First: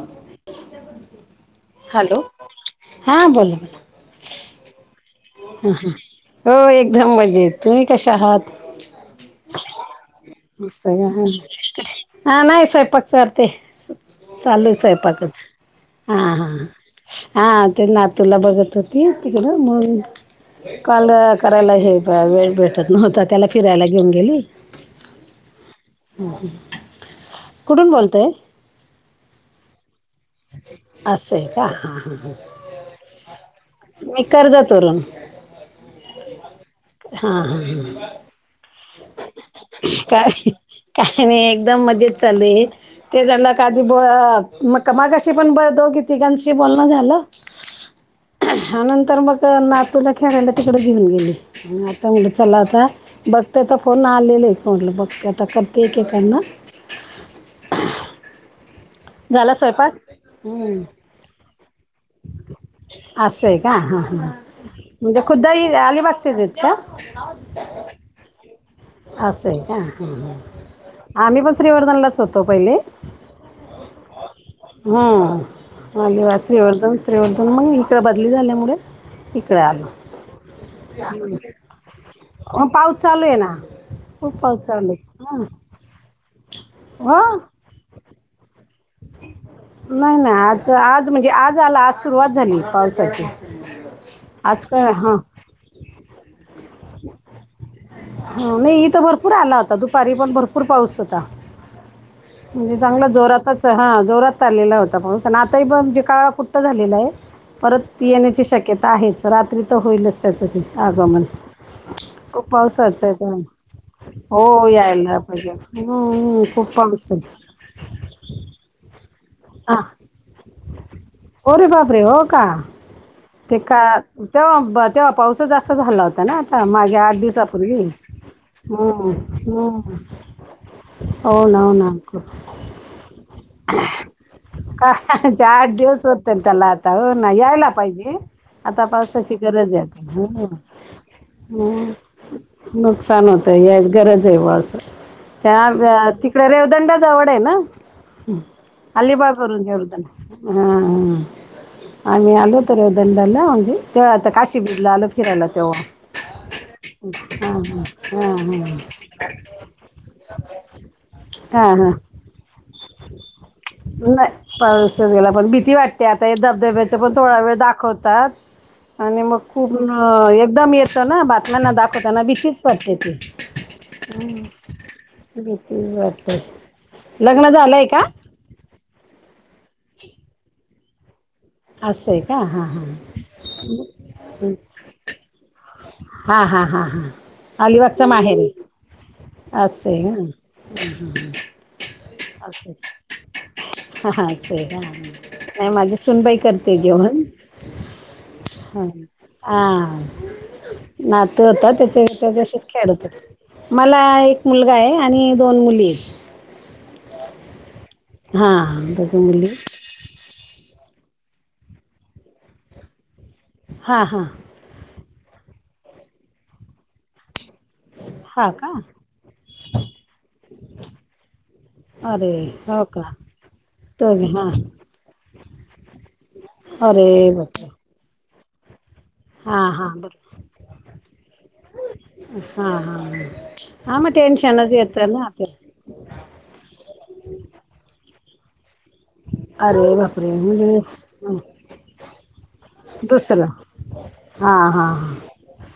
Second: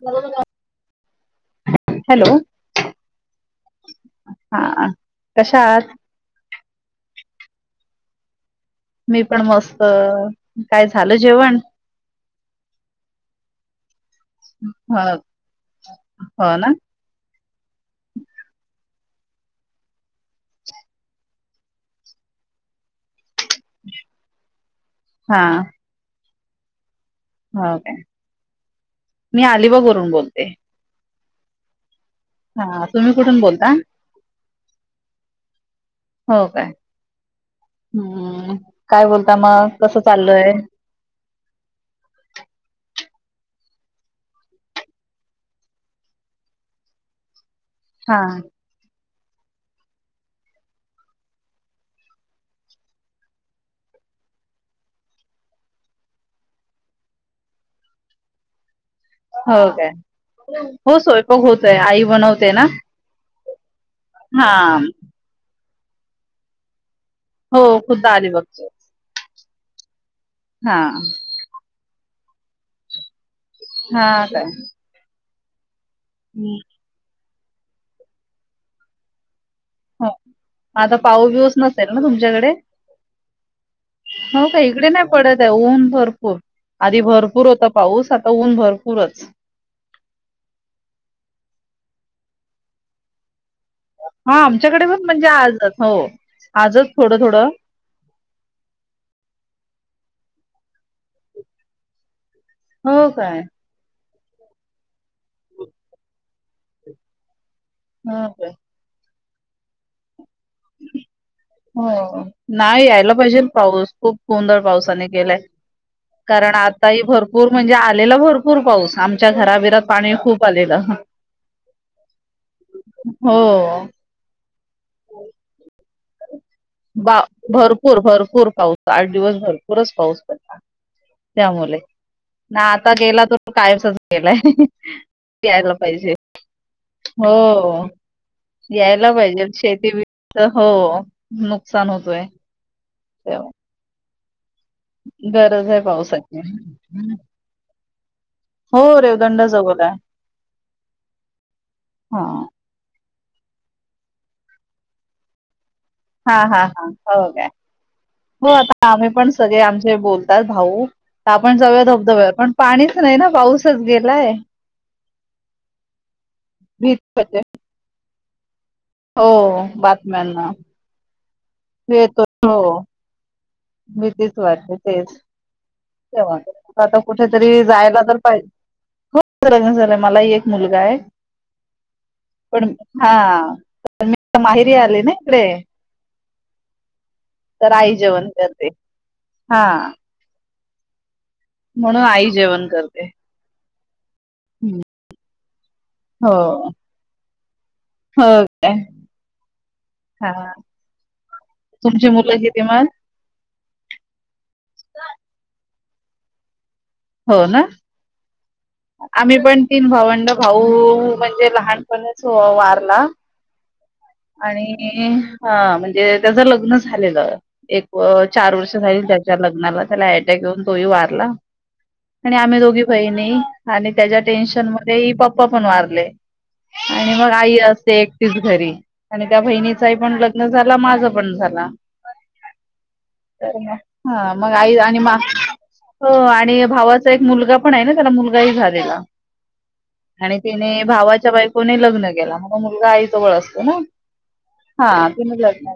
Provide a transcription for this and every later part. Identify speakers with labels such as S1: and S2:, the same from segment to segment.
S1: म.
S2: हॅलो हा बो ब.
S1: हा कशा
S2: ह
S1: आहात
S2: ह हो एकदम मजेत तुम्ही कशा आहात.
S1: मी पण मस्त. काय झालं जेवण
S2: मतठी. हा नाही स्वयंपाक सचाारते चालल आहे
S1: हो
S2: स्वयंपाकच हा हा.
S1: हो ना
S2: हा ते नातूला बघत होती तिकडं म. काल करायला हे वेळ भेटत नव्हतं त्याला फिरायला घेऊन गेली.
S1: हा.
S2: हो हो.
S1: हो काय मी अलिबागरून बोलते.
S2: अस असं का हां हां हां.
S1: हा तुम्ही कुठून बोलता
S2: मी कर्जतवरून
S1: हो काय. हम्म काय बोलता मग कसं
S2: काय
S1: चाललय.
S2: काय नाही एकदम मजेत चाल ते झालं का आधी ब मग. कमागाशी पण बोलतो कीतीिकांशी बोलणं झालं.
S1: हा.
S2: ह नंतर मग नातूला खेळायला तिकडे घेऊन गेली आता मु चला आता. बघतेयता फोन आलेले फोडला बघते आता करते एक एकना. झाला
S1: हो काय
S2: स्वयंपाक
S1: हो सोयपघ होतोय आई बनवते ना.
S2: अस अस आहे का हां हां
S1: हा
S2: म्हणजे खुद्दही अलिबागचेचेत का?
S1: हो खुद्द आलीबाग बघते.
S2: अस अस आहे का
S1: हा
S2: आम्ही पण श्रीवर्धनलाच होतो पहिले.
S1: हा काय
S2: हा आदिवासी
S1: हम्म,
S2: श्रीवर्धन त्रिवर्धन मग इकड बदली झाल्यामुळे इिकराला
S1: हो आता पाऊ बिऊस नसेल ना तुमच्याकडे
S2: ह पाऊस चालू आहे ना खूप
S1: हो का
S2: पावस
S1: इकडे
S2: चालले
S1: नाही
S2: हा
S1: पडत आहे ऊन भरपूर आधी भरपूर होता पाऊस आता ऊन भरपूरच.
S2: नाही नाही आज आज म्हणजे आज आला आज सुरुवात झाली पावसाची.
S1: हा
S2: आज
S1: आमच्याकडे
S2: काय
S1: पण
S2: हां
S1: म्हणजे आजच हो आजच थोडं थोडं.
S2: ह नाही इथ भरपूर आला होता दुपारी पण भरपूर पाऊस होता. म्हणजे चांगला
S1: हो काय
S2: जोरातच. हां जोरात चाललेला होता पाऊस आणि आताही पण जे काळा कुठ्टं झालेला आहे परत ती
S1: हो
S2: येण्याची
S1: काय
S2: शक्यता आहेच रात्री तर होईलच त्याचं ते आगमन
S1: हो.
S2: खूप
S1: नाही
S2: पावसाचं
S1: यायला
S2: आहे
S1: पाहिजे
S2: ते.
S1: पाऊस खूप गोंधळ
S2: हो
S1: पावसाने
S2: यायला
S1: केलाय
S2: पाहिजे हम्म,
S1: कारण
S2: खूप
S1: आता ह
S2: पाऊस आहे
S1: भरपूर. म्हणजे आलेला भरपूर पाऊस आ च्या
S2: हां
S1: घराबिरात पाणी खूप आलेलं.
S2: अरे बापरे हो का
S1: हो
S2: ते का तेव्हा तेव्हा पावसच जाा झाला होता. हो ना आता मागे आठ
S1: बा
S2: दिवसा पूर्वी.
S1: भरपूर भरपूर पाऊस आठ दिवस भरपूरच पाऊस पडला
S2: होन
S1: त्यामुळे
S2: ना अक
S1: ना आता गेला तर कायमसच गेलाय यायला पाहिजे.
S2: ला हो ना यायला पाहिजे, आता
S1: यायला
S2: पावसाची
S1: पाहिजे
S2: गरज आहे
S1: शेती बी-
S2: आता.
S1: हो नुकसान
S2: हम्म.
S1: होतोय.
S2: नुकसान होतंय, या गरज आहे बा असं.
S1: गरज आहे
S2: त्या
S1: पावसाची.
S2: तिकड रेवदंडा जवड आहे ना
S1: हो
S2: अलीबाग
S1: रेवदंड
S2: वरून
S1: जवळ
S2: रेवद
S1: आहे.
S2: ह आम्ही
S1: हां.
S2: आलो तर रेवदंडाला म्हणजे, तेव्हा त काशी बिजला आल फिरायला तेव्हा.
S1: हा हा हा हो काय,
S2: हां हां
S1: हो
S2: हां हां
S1: आता आम्ही पण सगळे आमचे बोलतात भाऊ. आपण
S2: हां
S1: जाऊया
S2: हां
S1: धबधब्याव, पण पाणीच नाही ना पाऊसच गेलाय.
S2: नाही पाऊसच गेला पण भीती वाटते, आता या धबधब्याच
S1: भीती
S2: पण थोडा
S1: वाटते.
S2: वेळ दाखवतात. आणि
S1: हो
S2: मग खूप
S1: बातम्यांना
S2: एकदम येतं ना, बातम्याना दाखवताना भीतीच वाटते ते.
S1: मी तेच वाटते तेच
S2: भीतीच
S1: ते
S2: वाटते
S1: वां आता
S2: लग्न
S1: कुठेतरी
S2: झालं आहे का
S1: जायला तर पाहि
S2: [inaudible]
S1: लग्न झालंय मला ही एक मुलगा आहे.
S2: असं आहे का हा
S1: पण
S2: हा.
S1: हां. तर माहेरी आले ना इकडे
S2: हा हा हा हा
S1: तर आई
S2: अलिबागच
S1: जेवण
S2: माहेर
S1: करते.
S2: अस
S1: हां.
S2: हे का. [unintelligible]
S1: म्हणून आई जेवण करते.
S2: हा अस हे का,
S1: हं.
S2: नही माझी सुनबाई
S1: हो.
S2: करते जेवण.
S1: हो काय?
S2: आ!
S1: हां.
S2: नातू होता, त्याच्या
S1: तुमची मुलं किती
S2: त्याच्याशीच
S1: मग?
S2: खेडत होते. मला एक मुलगा आहे, आणि दोन मुली हे.
S1: हो ना!
S2: हा!
S1: आम्ही पण तीन भावंड, भाऊ म्हणजे लहानपण च वारला.
S2: हां हां
S1: आणि हा म्हणजे त्याच लग्न झालेलं. एक अ
S2: हां
S1: चार
S2: का
S1: वर्ष झाली त्याच्या लग्नाला, त्याला अटॅक येऊन तोही वारला.
S2: अरे
S1: आणि आम्ही दोघी
S2: हो का
S1: बहिणी आणि त्याच्या
S2: दोघी हां
S1: टेन्शन मध्ये, पप्पा पण वारले
S2: अरे
S1: आणी मग आई
S2: बापरे
S1: अ ते एकटीच घरी, आणि त्या
S2: हां हां
S1: बहिणीचाही पण लग्न झाला माझ पण झाला.
S2: हा हा
S1: तर मग
S2: आ म
S1: हां मग
S2: टेनशच
S1: आई
S2: येत
S1: आणि मा
S2: ना आप
S1: हो आणि भावाचा एक मुलगा पण आहे ना, त्याला मुलगाही झालेला.
S2: अरे वा
S1: आणि तिने भावाच्या बायकोने लग्न केला, मग मुलगा आईजवळ
S2: दुसरं
S1: असतो ना.
S2: हां हां
S1: हा तीन लग्न केल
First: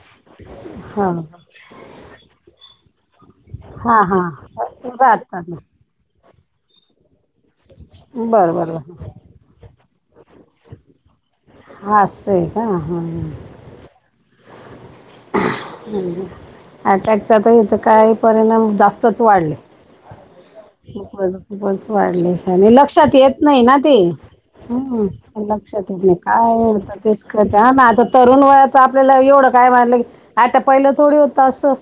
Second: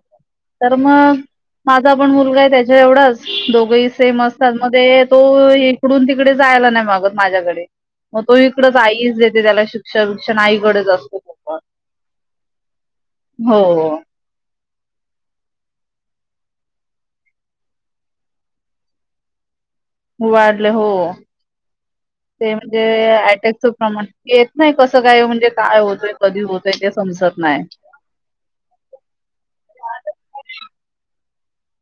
S1: तर
S2: हां
S1: मग माझा पण मुलगा आहे त्याच्या एवढाच, दोघही
S2: हां
S1: सेम
S2: हां
S1: असतात मध्ये तो
S2: राहतात ना
S1: ईकडून तिकडे जायला नाही मागत माझ्याकडे, मग तो
S2: बरं
S1: इकडच
S2: बरं बरं
S1: आईच त्याला शिक्षण विक्षण आईकडच असतो. तो पण.
S2: आसय का हा हा.
S1: हो!
S2: अटॅकचा तर इथं काही परिणाम जास्तच वाढले.
S1: वाढले हो
S2: खूपच खूपच वाढले,
S1: ते
S2: आणि
S1: म्हणजे
S2: लक्षात येत नाही
S1: अटॅकचं
S2: ना ते.
S1: प्रमाण येत नाही कसं
S2: हूं
S1: काय म्हणजे काय
S2: लक्षात येत
S1: होतंय
S2: नाही,
S1: कधी
S2: काय
S1: होतंय ते
S2: घडतं तेच
S1: समजत
S2: कळत
S1: नाही
S2: आ मं आता. तरुण वयात आपल्याला एवढं काय मानलं की आता पहिलं थोडी होत असं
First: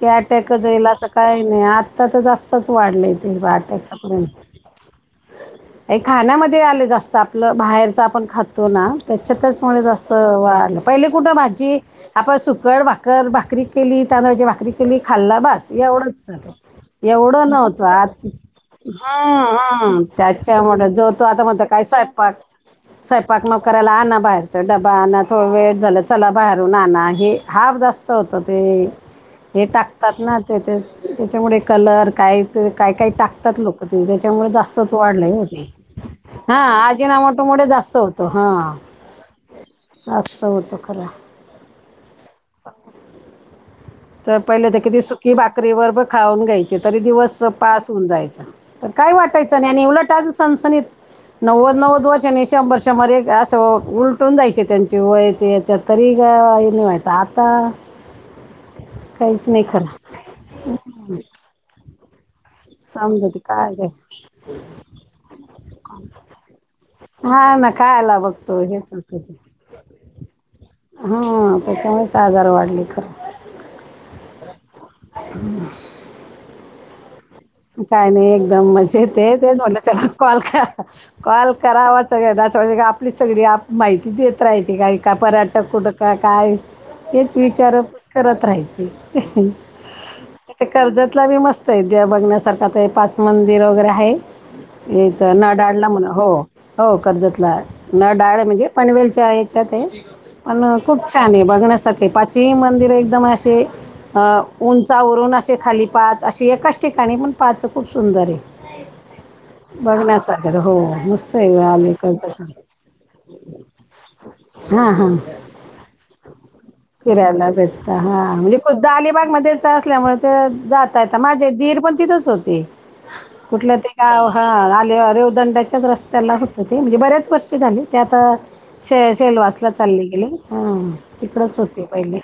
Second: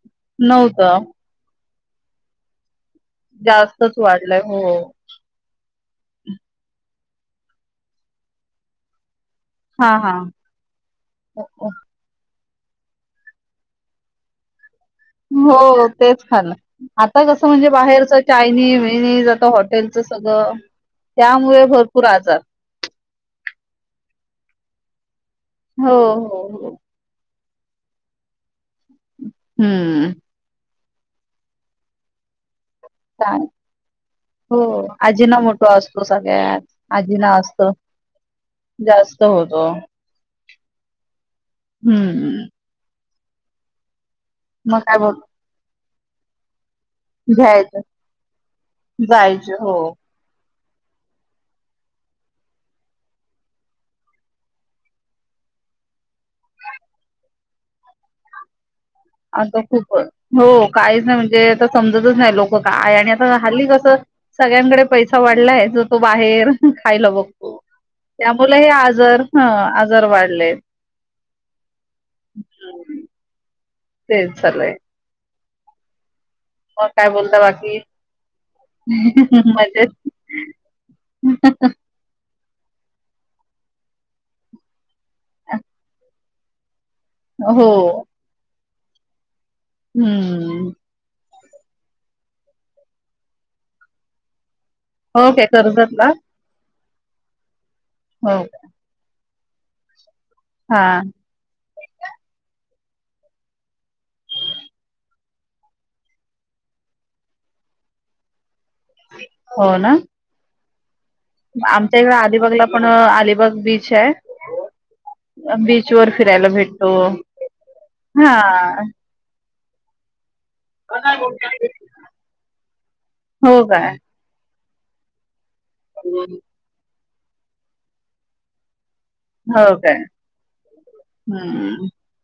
S2: की अटॅकच येईल
S1: नव्हतं
S2: असं काही नाही, आत्ता त जास्तच वाढलय. तेि [unintelligible] वाट
S1: जास्तच
S2: चप्रेम.
S1: वाढलंय हो
S2: काही खाण्यामध्ये आले जास्त, आपलं बाहेरच आपण खात तो ना त्याच्या त्याचमुळे
S1: हा
S2: जास्त वाढलं, पहिले कुठं
S1: हा
S2: माझी आपण सुकड भाक कर भाकरी केली, तांदळाची भाकरी तुम्ही खाल्ला बासं
S1: हो तेच
S2: एवढंचं
S1: खाल्लं. आता कसं
S2: एवढं
S1: म्हणजे
S2: नव्हतं, आ
S1: बाहेरच चायनीज विनीज
S2: हअ
S1: आता हॉटेलचं
S2: हअ
S1: सगळं
S2: त्याच्यामुळे, जो तो आता म्हणत
S1: त्यामुळे
S2: काय
S1: भरपूर
S2: स्वयंपाक?
S1: आजार.
S2: स्वयंपाक न करायला आणा बाहेरच डबा आणा थोडं वेळ
S1: हो
S2: झालं चला
S1: हो हो
S2: बाहेरून आणा हे हाफ जास्त होतं ते, हे
S1: हम्म
S2: टाकतात ना. ते त्या त्याच्यामुळे कलर काय? ते काय काही टाकतात लोक ते त्याच्यामुळे
S1: हो
S2: जास्तच वाढलयं
S1: आजीना
S2: ना ते
S1: मोठा असतो
S2: हा
S1: सगळ्यात आजीना
S2: आजीनामाटो मुळे
S1: असतो
S2: जास्त तो होतो हा
S1: जास्त होतो.
S2: असं होत खरं
S1: हम हम
S2: तर पहिले तर
S1: मग काय
S2: किती
S1: बघ
S2: सुकी बाकरी बरबर खाऊन घ्यायची. तरी दिवस
S1: घ्यायचं
S2: पास होऊन जायचं, तर काय
S1: जायचं
S2: वाटायचं नाही
S1: हो
S2: आणि उलट आणि सणसणीत. नव्वद नव्वद वर्षांनी शंभर वर्षामध्ये असं उलटून जायचे, त्यांचे वयाच्या ह्याच्यात. तरी काई नाही व्हायत आता काहीच
S1: आता
S2: नाही खरं
S1: खूप हो काहीच नाही म्हणजे, आता समजतच नाही लोक ब काय आणि आता
S2: समजते
S1: हल्ली
S2: काय ते
S1: कसं सगळ्यांकडे पैसा वाढलाय, जो तो बाहेर खायला बघतो,
S2: हा ना खायला
S1: त्यामुळे
S2: बघतो
S1: हे
S2: हेच
S1: आजार ह आजार वाढले.
S2: हम त्याच्यामुळेचं आजार वाढले खरं.
S1: तेच चालूय
S2: हम्म!
S1: मग काय बोल
S2: झालं एकदम मजेत येत, तेच म्हटलं
S1: मजेत
S2: चला कॉल करा कॉल करावा सगळ [unintelligible] आपली सगळी माहिती देत राहायची काय? का परत कुट काय? हेच
S1: हो
S2: विचारत करत राहायची.
S1: हम्म!
S2: इथ कर्जतला बी मस्त आहे देव बघण्यासारखा ते पाच मंदिर वगैरे आहेत. [unintelligible]
S1: हो काय
S2: म्हण
S1: कर्जतला
S2: हो, हो कर्जतला न
S1: हो
S2: डाळ म्हणजे, पनवेलच्या ह्याच्यातयं पण
S1: हा
S2: खूप छान आहे, बघण्यासाठी पाच मंदिर एकदम असे उंचावरून असे खाली पाच अशी एकाच ठिकाणी पण पाच खूप सुंदर आहे
S1: हो ना
S2: बघण्या सारखं हो नुसत
S1: आमच्या इकडे अलिबागला पण अलिबाग बीच आहे.
S2: हा हा
S1: बीच वर फिरायला भेटतो
S2: फिरायला भेटता हा म्हणजे खुद्द अलिबाग मध्ये असल्यामुळे ते जात येत माझे दीर पण तिथच होते,
S1: हो
S2: कुठलं ते
S1: काय
S2: गाव हा आले रेवदंडाच्याच रस्त्याला होतं, ते म्हणजे बऱ्याच वर्षी झाले ते आता शे
S1: हो
S2: सेलवासला चालले
S1: काय
S2: गेले ह तिकडच होते
S1: हम्म
S2: पहिले.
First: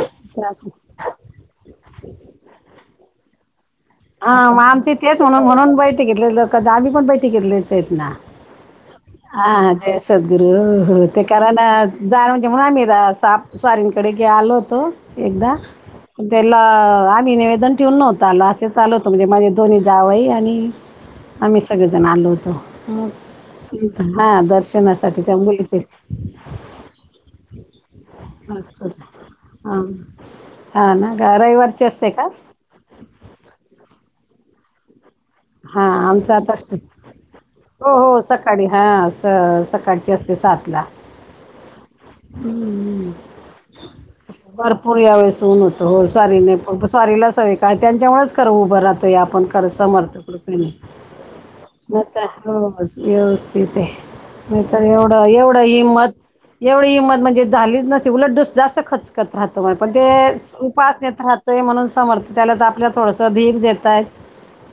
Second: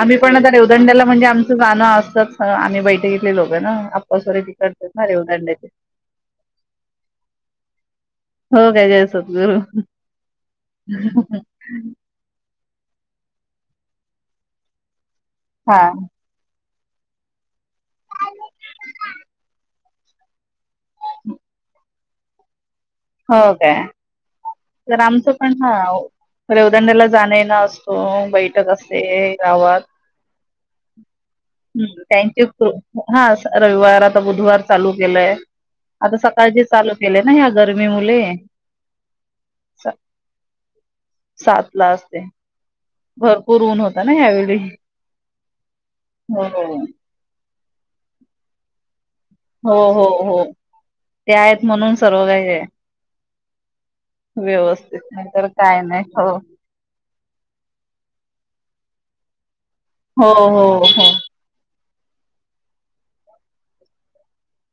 S1: आम्ही पण
S2: असं
S1: आता
S2: असं
S1: रेवदंड्याला म्हणजे आमचं जाणं असतंच आम्ही बैठकीतले लोक ना.
S2: हा
S1: आप्पासोरे
S2: म
S1: तिकडचेत
S2: आमचे
S1: ना
S2: तेच म्हणून,
S1: रेवदंड्याचे
S2: म्हणून बैठकीतले लोक आम्ही पण बैठकीतलेचं हायेत न.
S1: हो, काय जास्त
S2: हा जय सद्गुर हो ते करा ना [unintelligible] म्हणून आम्ही रा-साप स्वारींकडेे आलो होतो एकदा
S1: हा
S2: त्याला आम्ही निवेदन ठेवून नव्हतं आलो, असेचं आलो होतं म्हणजे माझे दोही जावंही आणि आम्ही सगळेजण आलो होतो.
S1: हो, काय?
S2: हा
S1: तर
S2: दर्शनासाठी
S1: आमचं
S2: त्या
S1: पण हा
S2: मुलीचे
S1: रेवदंड्याला जाण येण असतो ओ बैठक
S2: मस्तच.
S1: असते गावात.
S2: हा ना गा रविवारची
S1: हम्म!
S2: असते का
S1: त्यांची तो हा रविवार आता बुधवार चालू केलंय.
S2: हा आमचं आता
S1: सकाळचे चालू केले ना ह्या गरमी
S2: हो हो
S1: मुले
S2: सकाळी हा स- सका [unintelligible] असते सात ला.
S1: सात ला असते. भरपूर ऊन होता ना यावेळी
S2: भरपूर यावेेळेस ऊन होत, हो स्वारीने फक्त स्वारीला सगळं काय त्यांच्यामुळेच खरं उभं राहत. ते आपण कराय
S1: हो हो
S2: समर्थ
S1: हो
S2: कडक नाही
S1: ते आहेत म्हणून सर्व काही आहे
S2: व्यवस्थित आहे नाही तर
S1: व्यवस्थित
S2: एवढं
S1: नाही तर
S2: एवढं
S1: काय नाही
S2: हिंमत
S1: हो
S2: एवढी हिंमत म्हणजे झालीच नसती उलट दुस जास्त खचकत राहतो म्ह पण ते
S1: हो हो हो
S2: उपासनेेत राहत म्हणून समोर्थ त्याला तर आपल्या थोडसं धीर देतय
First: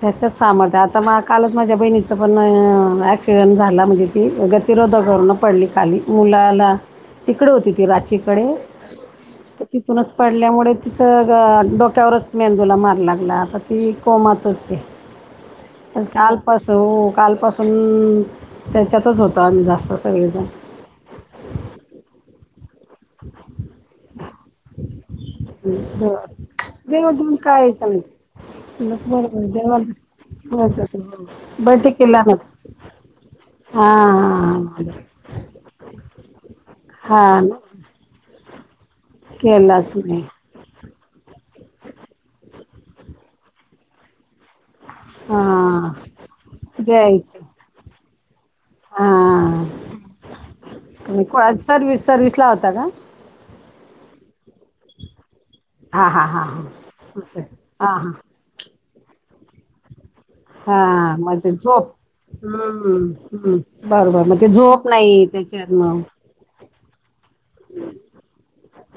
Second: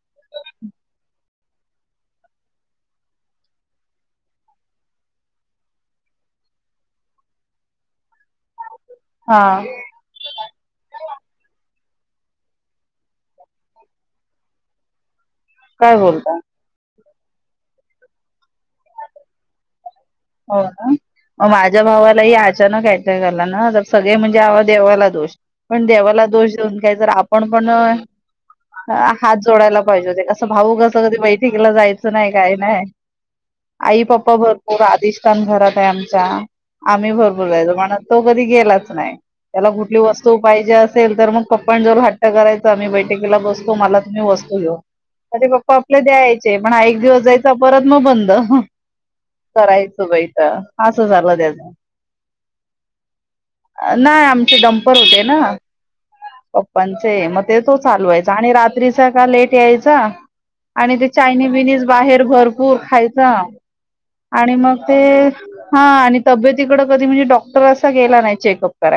S2: त्याच्याच सामोर्थ आता मग कालच माझ्या बहिणीचं पण ॲक्सिडेंट झाला म्हणजे ती गतिरोधक करून पडली खाली मुलाला तिकडें होती ती रचीकडे
S1: हा
S2: तिथूनच पडल्यामुळे तिथं डोक्यावरच मेंदूला मार लागला आता ती कोमातच आहे
S1: काय
S2: [unintelligible]
S1: बोलता
S2: कालपस कालपसून त्याच्यातच होतो आम्ही जास्त सगळे
S1: हो मग माझ्या भावाला काहीतला ना तर सगळे म्हणजे देवाला दोष पण देवाला दोष दे काही तर
S2: देव देऊन
S1: आपण पण
S2: काहीच नाही
S1: हात जोडायला पाहिजे हो ते कसं भाऊकसं कधी बैठकीला
S2: बैठक
S1: जायचं
S2: केला
S1: नाही
S2: ना
S1: काही नाही आई पप्पा भरपूर
S2: हां
S1: आध न घरात आहे आमच्या आम्ही
S2: हां
S1: भरपूर राहिो म्हण तो कधी गेलाच नाही त्याला
S2: केलाच
S1: कुठली
S2: नाही
S1: वस्तू पाहिजे असेल तर मग पप्न जर हट्ट करायचं आम्ही बैठकीला बसतो मला तुम्ही वस्तू घे अरे पप्पा
S2: हां
S1: आपल्या द्यायचे पण एक दिवस
S2: द्यायचं
S1: जायचां परत मग बंद
S2: हां
S1: करायचं बईथ असं
S2: तुम्ही
S1: चाललं
S2: कोणा
S1: त्याच
S2: सर्विस सर्विसला होता का
S1: नाही आमचे डम्पर होते ना
S2: हा हा
S1: पप्पांचे मग ते तो चालवायचा आणि रात्रीचा का लेट यायचा
S2: हा
S1: आणि
S2: मग
S1: चायनी
S2: ते
S1: बिनीज
S2: झोप
S1: बाहेर भरपूर खायचा
S2: हम्म हम् बरोबर मग ते झोप नाही त्याच्यात
S1: हा
S2: ह
S1: आणि तब्येतीकडे कध म्हणजे ॉ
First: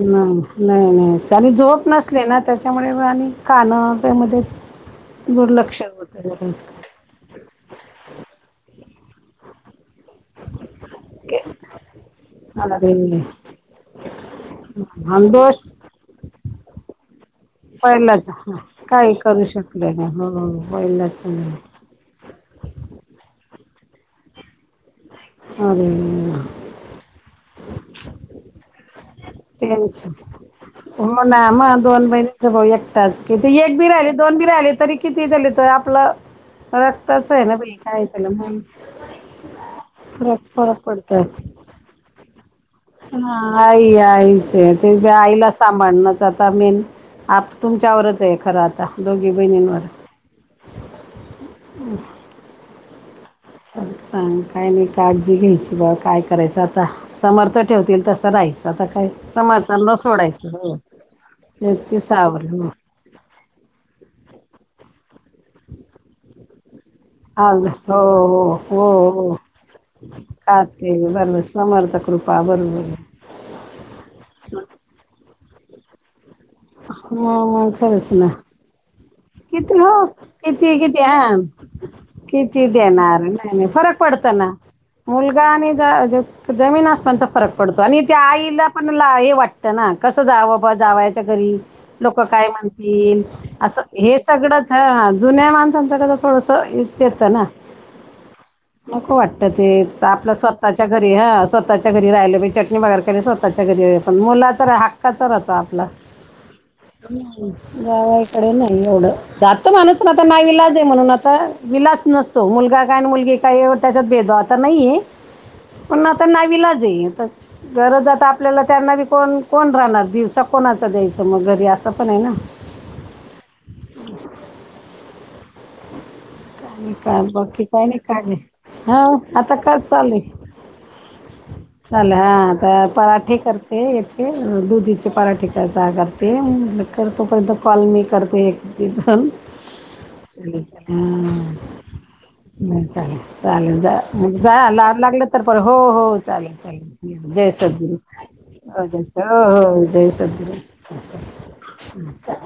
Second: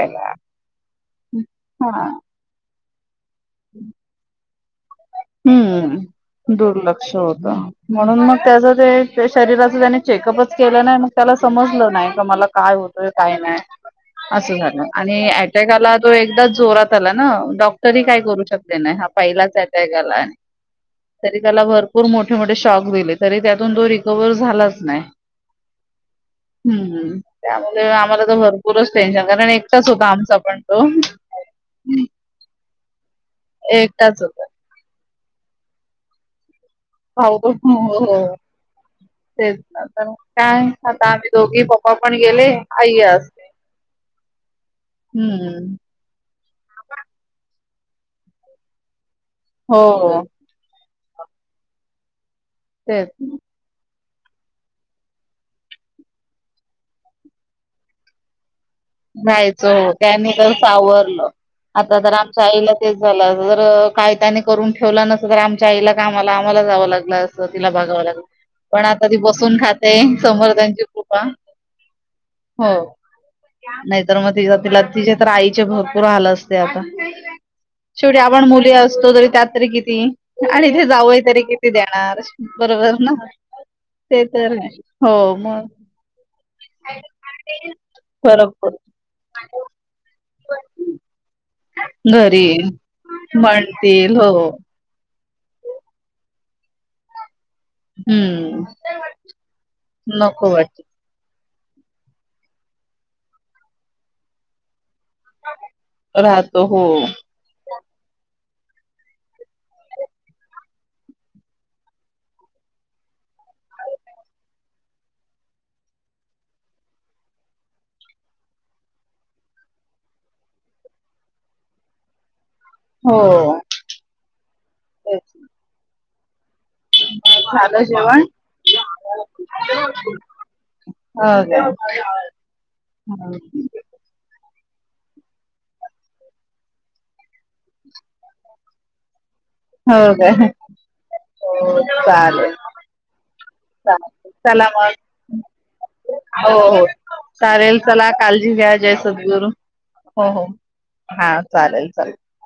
S2: नाही नाही नाही झोप
S1: हा
S2: नसले ना त्याच्यामुळे आणि कानं त्यामध्येच दुर्लक्ष होत रज
S1: शोध म्हणून मग त्याच ते शरीराच त्यानी चेकअपच केलं नाही मग त्याला
S2: के-
S1: समजलं नाही क मला काय होतंय काय नाही असं झालं आणि अटॅकाला तो एकदा जोरात आला ना डॉक्टरही काय
S2: पहिलाच
S1: करू
S2: हा.
S1: शकले नाही
S2: काही करू
S1: पहिलाच
S2: शकले
S1: अटॅक आला
S2: हो मईलाच
S1: तरी
S2: नाही
S1: त्याला भरपूर मोठे मोठे शॉक दिले तरी त्यातून तो रिकवर्ह झालाच नाही
S2: अ
S1: हम्म त्यामुळे आम्हाला तर भरपूरच टेन्शन कारण एकटाच होता आमचा पण तो
S2: हो ना मग दोन महिणीच भाऊ एकटाच किती एक बी राहि
S1: एकटाच
S2: दोन बी
S1: होता.
S2: राहिले तरी किती त्याले त आपलं रक्तच
S1: भाऊ
S2: आहे
S1: तो
S2: ना
S1: हो
S2: काय
S1: हो
S2: त्यालं म्हण
S1: तेच काय आता आम्ही दोघी पप्पा पण गेले आई
S2: ह
S1: असते.
S2: आई आईच आहे ते आईला
S1: हम्म.
S2: सांभाळण आता मेन आप तुमच्यावरच आहे खरं आता दोघी बहिणींवर
S1: हो हो
S2: ह
S1: ते
S2: च चांग काय नाही काळजी घ्यायची बा काय करायचं आता समर्थ ठेवतील तसं नाहीच आता काय
S1: जायचं हो
S2: समर्थांना
S1: त्यांनी
S2: सोडायचं
S1: तर
S2: हो
S1: सावरलं
S2: ते-
S1: आता
S2: ते
S1: तर आमच्या
S2: सावरलं
S1: आईला ते झा जर काय त्यानी करून ठेवला नसल तर आमच्या आईला कामाला आम्हाला जावं लागत
S2: आ हो हो
S1: ती
S2: हो
S1: बसून खाते समर्थांची
S2: काते
S1: कृपा
S2: बर समर्थकृप बा बर
S1: हो
S2: ब
S1: नाहीतर मग ति तिला तिच्या तर आईचे भरपूर आलं असत
S2: मग मग खरंच
S1: शेवटी
S2: ना
S1: आपण मुली असतो तरी त्यात
S2: किती हो?
S1: आणि
S2: किती
S1: ते
S2: किती
S1: जावई तरी किती देणार
S2: किती
S1: बरोबर ना
S2: देणार नाही नाही फरक
S1: ते
S2: पडत ना.
S1: तर आहे. हो
S2: मुलगा
S1: मग
S2: आणि ज-ज -जमीन असमानचा फरक पडतो. आणि त्या
S1: फरक
S2: आईला पण
S1: पडतो
S2: ला, हे वाटतं ना कसं जावं बा जावयच्या घरी. लोक काय
S1: घरी
S2: म्हणतील? असं.
S1: म्हणतील
S2: हे
S1: हो
S2: सगळंच हं जुन्या माणसांचं कस थोडसं येच येतं ना.
S1: हम्म
S2: नको वाटत ते, आपल्या
S1: नको वाट
S2: स्वतःच्या. घरी हं, स्वतःच्या घरी राहिलं कि चटणी भाकर केली, स्वतःच्या घरी पण मुलाच तर हाक् काचा राहतो आपला,
S1: राहतो हो.
S2: हम्म जावाया कडे नाही एवढं. जातो माणूस पण आता नाही विलाज ये म्हणून आता, विलाज नसतो, मुलगा काय मुलगी- काही त्याच्यात भेद आता नाहीये, पण आता नावीलाज ये. गरज आता आपल्याला त्यांना बी कोण, कोण राहणार दिवसा कोणाच द्यायचं, मग घरी असं पण आहे ना.
S1: हो. तेच.
S2: काइ नई काल बाकी
S1: झालं
S2: काही नाही
S1: जेवण
S2: काढले, हा आता काय चालय?
S1: हो काय
S2: चाल हा तर आता पराठे करते. करते, दुधीचे पराठे यचा करते, मी म्हनलं कर तोपर्यंत कॉल मी करते. ह [unintelligible]
S1: चालल.
S2: नई चालत. चालल, जा म्हण जा
S1: मग
S2: ला-लागलं तर पण हो हो चालल चालल जय
S1: चालेल
S2: सद्गुरु.
S1: चला काळजी घ्या जय
S2: हो
S1: सद्गुरू
S2: हो जय
S1: हो हो हा चालेल चालेल
S2: सद्गुरू.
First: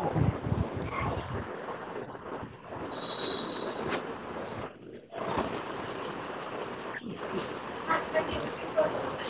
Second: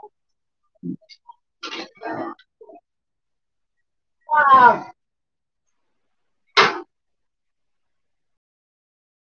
S1: हा.
S2: [inaudible]